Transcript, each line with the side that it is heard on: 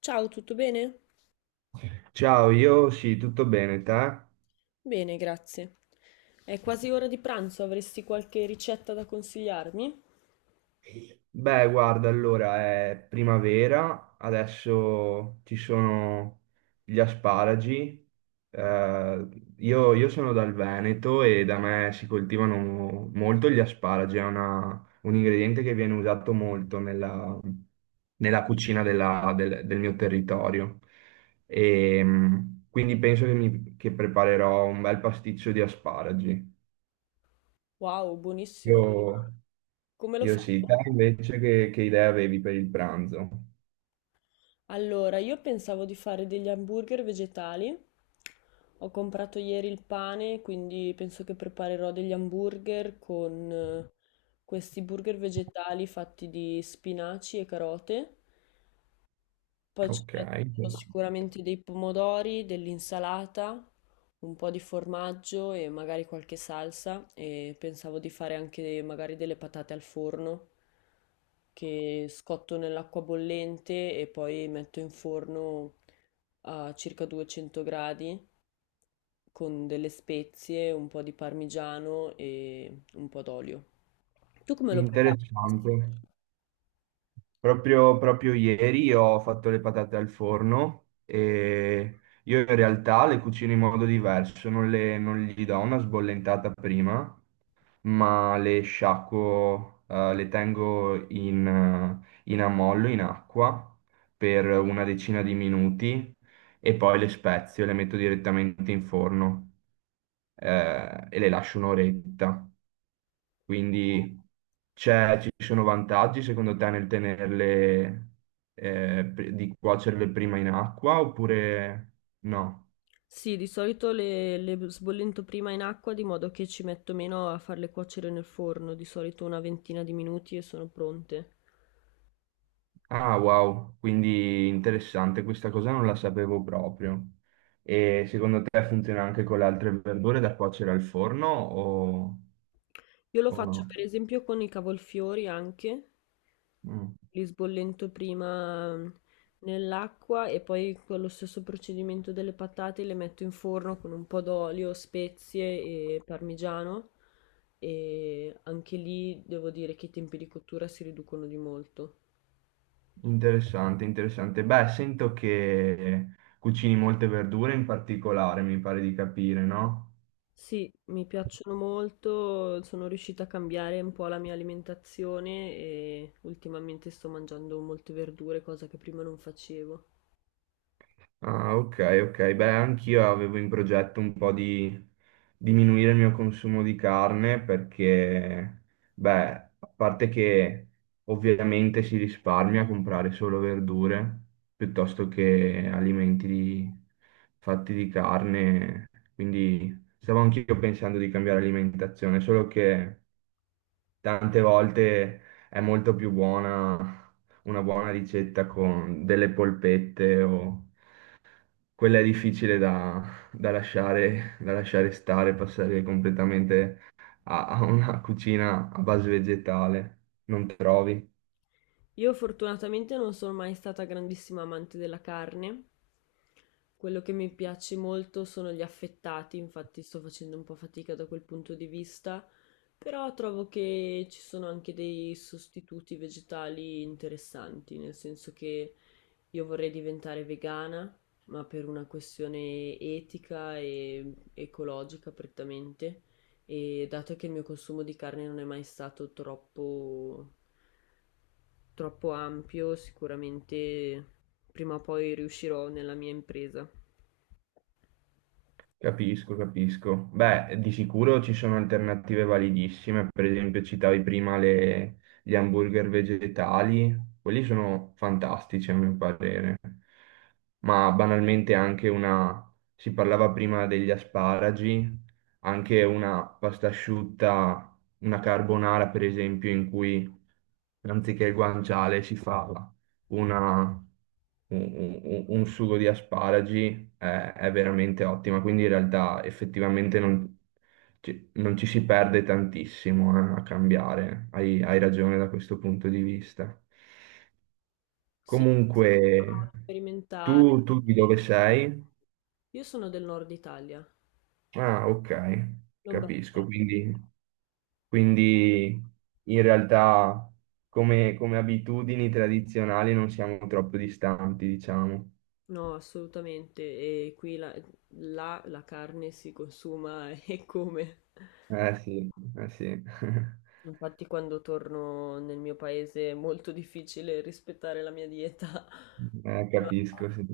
left: Ciao, tutto bene?
right: Ciao, io sì, tutto bene, te?
left: Bene, grazie. È quasi ora di pranzo, avresti qualche ricetta da consigliarmi?
right: Beh, guarda, allora è primavera, adesso ci sono gli asparagi. Eh, io sono dal Veneto e da me si coltivano molto gli asparagi, è un ingrediente che viene usato molto nella cucina del mio territorio. E, quindi penso che che preparerò un bel pasticcio di asparagi.
left: Wow, buonissimo.
right: Io-
left: Come lo
right: Io
left: fai?
right: sì, te invece che idea avevi per il pranzo?
left: Allora, io pensavo di fare degli hamburger vegetali. Ho comprato ieri il pane, quindi penso che preparerò degli hamburger con questi burger vegetali fatti di spinaci e carote. Poi ci
right: Ok,
left: metto sicuramente dei pomodori, dell'insalata, un po' di formaggio e magari qualche salsa e pensavo di fare anche magari delle patate al forno che scotto nell'acqua bollente e poi metto in forno a circa 200 gradi con delle spezie, un po' di parmigiano e un po' d'olio. Tu come lo prepari?
right: interessante. Proprio ieri ho fatto le patate al forno e io in realtà le cucino in modo diverso, non gli do una sbollentata prima, ma le sciacquo, le tengo in, in ammollo, in acqua, per una decina di minuti e poi le spezio e le metto direttamente in forno. E le lascio un'oretta. Quindi ci sono vantaggi secondo te nel tenerle, di cuocerle prima in acqua oppure no?
left: Sì, di solito le sbollento prima in acqua di modo che ci metto meno a farle cuocere nel forno, di solito una ventina di minuti e sono pronte.
right: Ah, wow, quindi interessante, questa cosa non la sapevo proprio. E secondo te funziona anche con le altre verdure da cuocere al forno
left: Io lo
right: o
left: faccio
right: no?
left: per esempio con i cavolfiori anche,
right: Mm.
left: li sbollento prima nell'acqua e poi con lo stesso procedimento delle patate le metto in forno con un po' d'olio, spezie e parmigiano e anche lì devo dire che i tempi di cottura si riducono di molto.
right: Interessante, interessante. Beh, sento che cucini molte verdure in particolare, mi pare di capire, no?
left: Sì, mi piacciono molto, sono riuscita a cambiare un po' la mia alimentazione e ultimamente sto mangiando molte verdure, cosa che prima non facevo.
right: Ah, ok, ok. Beh, anch'io avevo in progetto un po' di diminuire il mio consumo di carne perché, beh, a parte che ovviamente si risparmia a comprare solo verdure piuttosto che fatti di carne, quindi stavo anch'io pensando di cambiare alimentazione, solo che tante volte è molto più buona una buona ricetta con delle polpette o quella è difficile da lasciare stare, passare completamente a una cucina a base vegetale, non trovi?
left: Io fortunatamente non sono mai stata grandissima amante della carne, quello che mi piace molto sono gli affettati, infatti sto facendo un po' fatica da quel punto di vista, però trovo che ci sono anche dei sostituti vegetali interessanti, nel senso che io vorrei diventare vegana, ma per una questione etica e ecologica prettamente, e dato che il mio consumo di carne non è mai stato troppo, troppo ampio, sicuramente prima o poi riuscirò nella mia impresa.
right: Capisco, capisco. Beh, di sicuro ci sono alternative validissime, per esempio citavi prima gli hamburger vegetali, quelli sono fantastici a mio parere, ma banalmente anche una, si parlava prima degli asparagi, anche una pasta asciutta, una carbonara per esempio, in cui anziché il guanciale si fa una- un, un sugo di asparagi è veramente ottima, quindi in realtà effettivamente non non ci si perde tantissimo, a cambiare, hai ragione da questo punto di vista.
left: Sì,
right: Comunque,
left: sperimentare.
right: tu di dove sei?
left: Io sono del nord Italia,
right: Ah, ok, capisco,
left: Lombardia.
right: quindi in realtà come abitudini tradizionali non siamo troppo distanti, diciamo.
left: No, assolutamente, e qui là la carne si consuma e come.
right: Eh sì, eh sì,
left: Infatti quando torno nel mio paese è molto difficile rispettare la mia dieta, però
right: Capisco, sì.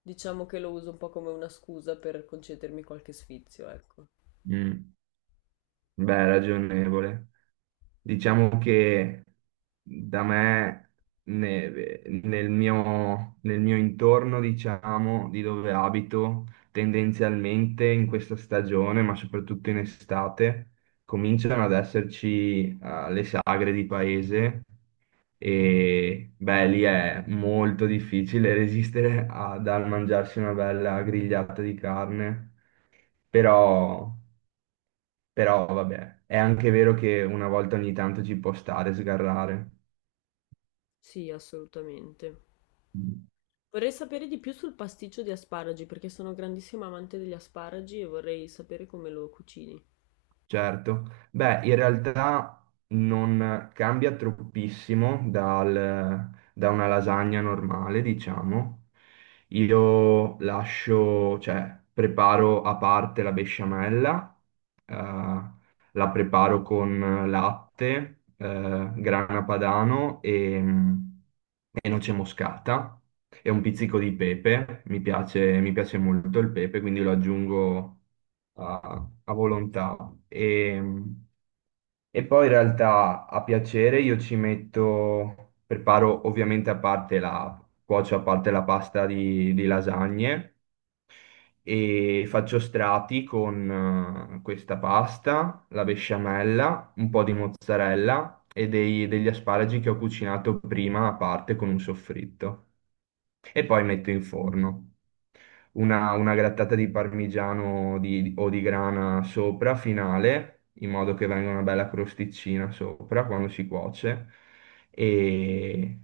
left: diciamo che lo uso un po' come una scusa per concedermi qualche sfizio, ecco.
right: Mm. Beh, ragionevole. Diciamo che da me, nel mio intorno, diciamo, di dove abito, tendenzialmente in questa stagione, ma soprattutto in estate, cominciano ad esserci, le sagre di paese. E beh, lì è molto difficile resistere a, dal mangiarsi una bella grigliata di carne, però, però vabbè, è anche vero che una volta ogni tanto ci può stare sgarrare.
left: Sì, assolutamente. Vorrei sapere di più sul pasticcio di asparagi, perché sono grandissima amante degli asparagi e vorrei sapere come lo cucini.
right: Certo, beh, in realtà non cambia troppissimo da una lasagna normale, diciamo. Io lascio, cioè, preparo a parte la besciamella, eh, la preparo con latte, grana padano e noce moscata e un pizzico di pepe. Mi piace molto il pepe, quindi lo aggiungo a volontà. E, e poi in realtà a piacere io ci metto, preparo ovviamente a parte la, cuocio a parte la pasta di lasagne e faccio strati con questa pasta, la besciamella, un po' di mozzarella e degli asparagi che ho cucinato prima a parte con un soffritto e poi metto in forno una grattata di parmigiano o di grana sopra, finale, in modo che venga una bella crosticina sopra quando si cuoce e,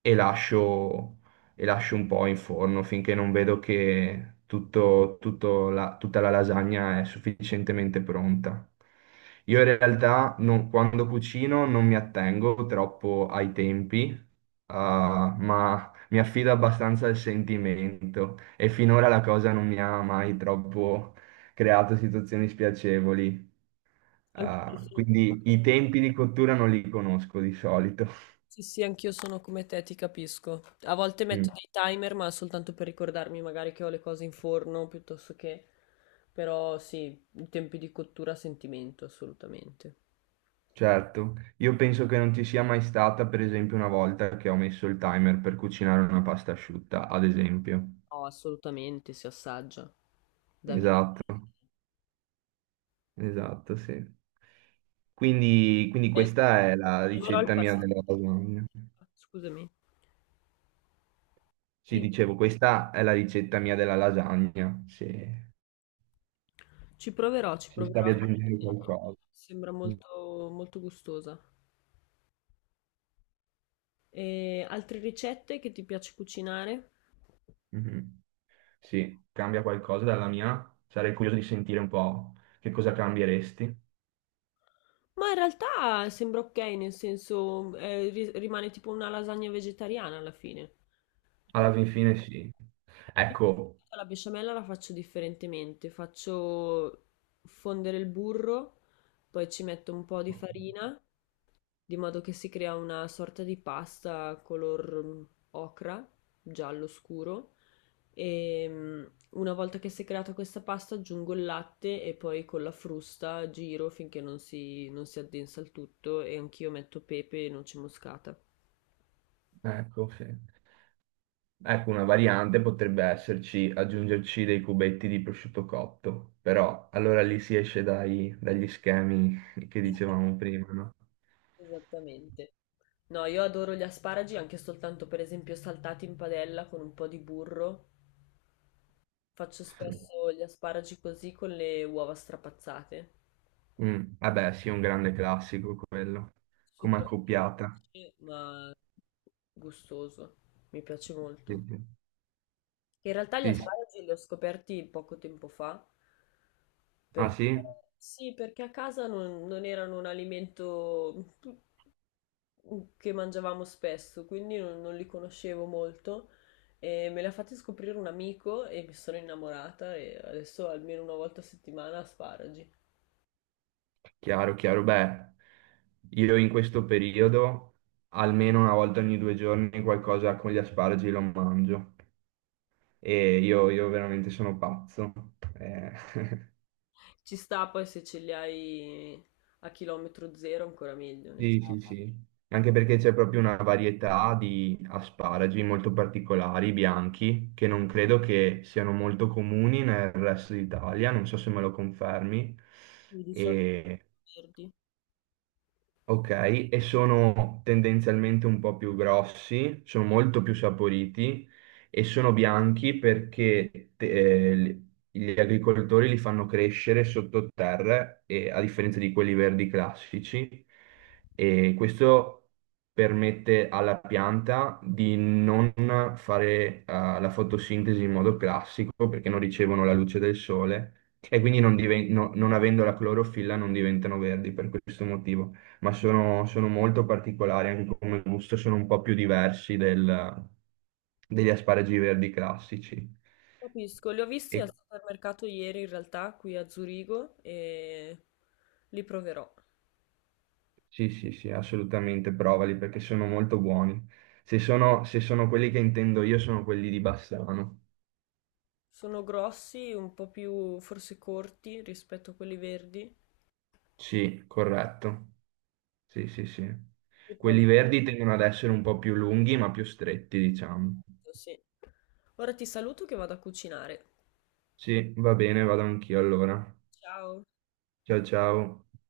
right: e lascio, e lascio un po' in forno finché non vedo che tutto, tutta la lasagna è sufficientemente pronta. Io in realtà quando cucino non mi attengo troppo ai tempi, ah, ma mi affido abbastanza al sentimento e finora la cosa non mi ha mai troppo creato situazioni spiacevoli.
left: Anche io
right: Ah,
left: sono
right: quindi i tempi di cottura non li conosco di solito.
left: Sì, sì, anch'io sono come te, ti capisco. A volte metto
right: Mm,
left: dei timer, ma soltanto per ricordarmi magari che ho le cose in forno, piuttosto che... Però sì, i tempi di cottura a sentimento, assolutamente.
right: certo, io penso che non ci sia mai stata, per esempio, una volta che ho messo il timer per cucinare una pasta asciutta, ad esempio.
left: No, assolutamente, si assaggia. Davvero.
right: Esatto, esatto, sì. Quindi
left: Eh,
right: questa è la
left: Ci proverò il
right: ricetta mia
left: pastello,
right: della lasagna.
left: scusami.
right: Sì,
left: Dimmi.
right: dicevo, questa è la ricetta mia della lasagna,
left: Ci proverò, ci
right: se
left: proverò.
right: stavi aggiungendo
left: eh,
right: qualcosa.
left: Sembra molto, molto gustosa. E altre ricette che ti piace cucinare?
right: Mhm. Sì, cambia qualcosa dalla mia? Sarei curioso di sentire un po' che cosa cambieresti.
left: Ma in realtà sembra ok, nel senso, rimane tipo una lasagna vegetariana alla fine. Con-
right: Alla fin fine sì. Ecco,
left: La besciamella la faccio differentemente, faccio fondere il burro, poi ci metto un po' di farina, di modo che si crea una sorta di pasta color ocra, giallo scuro. E una volta che si è creata questa pasta aggiungo il latte e poi con la frusta giro finché non si addensa il tutto e anch'io metto pepe e noce moscata.
right: ecco, sì. Ecco, una variante potrebbe esserci aggiungerci dei cubetti di prosciutto cotto, però allora lì si esce dagli schemi che dicevamo prima, no?
left: Esattamente. No, io adoro gli asparagi anche soltanto per esempio saltati in padella con un po' di burro. Faccio
right: Sì.
left: spesso gli asparagi così con le uova strapazzate.
right: Mm, vabbè, sì, un grande classico quello, come
left: Super
right: accoppiata.
left: semplice, ma gustoso. Mi piace
right: Sì,
left: molto.
right: sì.
left: Che In realtà gli
right: Sì, sì.
left: asparagi li ho scoperti poco tempo fa,
right: Ah
left: perché
right: sì?
left: sì, perché a casa non erano un alimento che mangiavamo spesso, quindi non li conoscevo molto. E me li ha fatti scoprire un amico e mi sono innamorata e adesso almeno una volta a settimana asparagi.
right: Chiaro, chiaro. Beh, io in questo periodo almeno una volta ogni due giorni qualcosa con gli asparagi lo mangio io veramente sono pazzo. Eh,
left: Ci sta poi se ce li hai a chilometro zero ancora meglio, nel
right: Sì, sì,
left: senso,
right: sì. Anche perché c'è proprio una varietà di asparagi molto particolari, bianchi, che non credo che siano molto comuni nel resto d'Italia, non so se me lo confermi.
left: di solito
right: E
left: verdi.
right: ok, e sono tendenzialmente un po' più grossi, sono molto più saporiti e sono bianchi perché gli agricoltori li fanno crescere sottoterra, e, a differenza di quelli verdi classici, e questo permette alla pianta di non fare la fotosintesi in modo classico perché non ricevono la luce del sole e quindi non diven- no- non avendo la clorofilla non diventano verdi per questo motivo ma sono molto particolari, anche come gusto sono un po' più diversi degli asparagi verdi classici.
left: Capisco, li ho visti
right: E-
left: al supermercato ieri in realtà qui a Zurigo e li proverò.
right: sì, sì, sì, assolutamente, provali perché sono molto buoni. Se sono quelli che intendo io, sono quelli di Bassano.
left: Sono grossi, un po' più forse corti rispetto a quelli verdi.
right: Sì, corretto. Sì, sì, sì.
left: Li
right: Quelli
left: proverò,
right: verdi tendono ad essere un po' più lunghi, ma più stretti, diciamo.
left: sì. Ora ti saluto che vado a cucinare.
right: Sì, va bene, vado anch'io allora.
left: Ciao.
right: Ciao, ciao.